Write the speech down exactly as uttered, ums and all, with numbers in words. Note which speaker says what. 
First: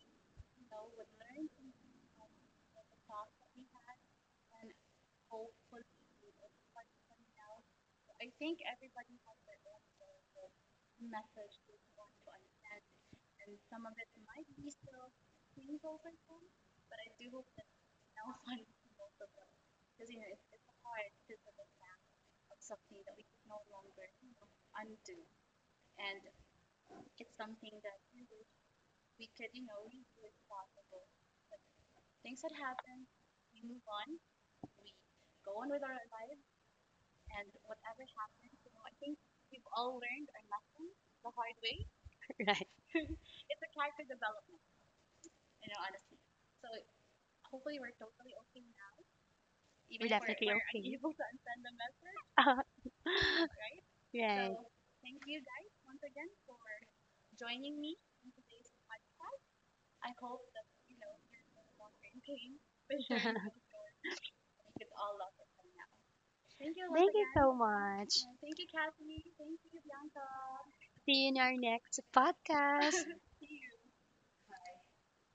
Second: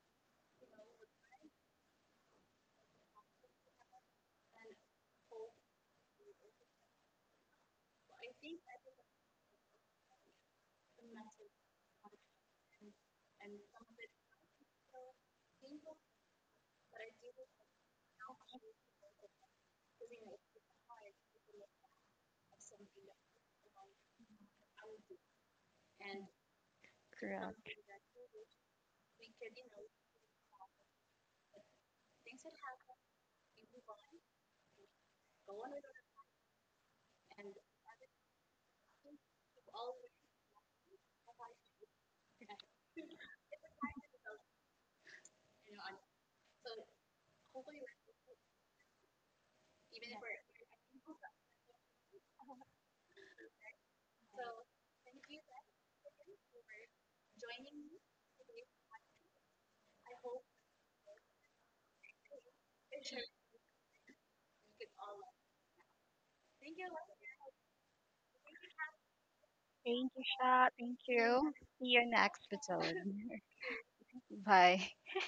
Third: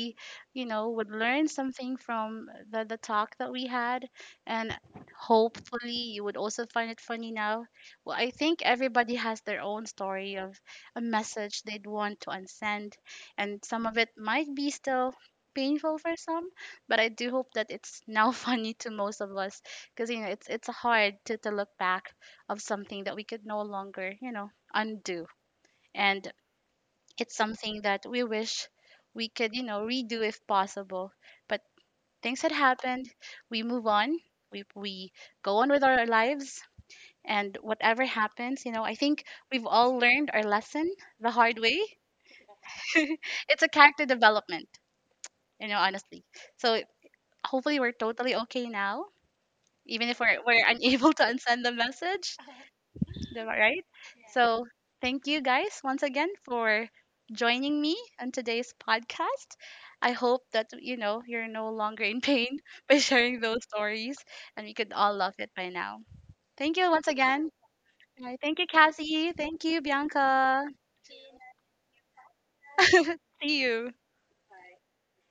Speaker 1: you know, would learn something from the, the talk that we had. And hopefully you would also find it funny now. Well, I think everybody has their own story of a message they'd want to unsend. And some of it might be still painful for some, but I do hope that it's now funny to most of us. Because, you know, it's it's hard to, to look back of something that we could no longer, you know, undo. And it's
Speaker 2: Correct.
Speaker 1: something that we wish we could, you know, redo if possible. But things had happened. We move on. We we go on with our lives, and whatever happens, you know, I think we've all learned our lesson the hard way.
Speaker 3: Right?
Speaker 1: It's a character development, you know, honestly. So hopefully we're totally okay now, even
Speaker 3: We're
Speaker 1: if we're
Speaker 3: definitely
Speaker 1: we're
Speaker 3: okay.
Speaker 1: unable to unsend
Speaker 3: Send
Speaker 1: the message.
Speaker 3: the
Speaker 1: The-
Speaker 3: message.
Speaker 1: right?
Speaker 3: Right.
Speaker 1: So, thank you guys once again for joining me on today's podcast. I hope that you know you're no longer in pain by sharing those stories, and we could all love it by now. Thank
Speaker 3: Thank
Speaker 1: you once
Speaker 3: you
Speaker 1: again.
Speaker 3: so much.
Speaker 1: All right, thank you, Cassie. Thank you,
Speaker 2: Thank you,
Speaker 1: Bianca.
Speaker 2: Sha. Thank you.
Speaker 3: See you in
Speaker 2: So,
Speaker 3: our
Speaker 2: see
Speaker 3: next
Speaker 2: you next episode.
Speaker 3: podcast.
Speaker 1: See you.
Speaker 2: Bye.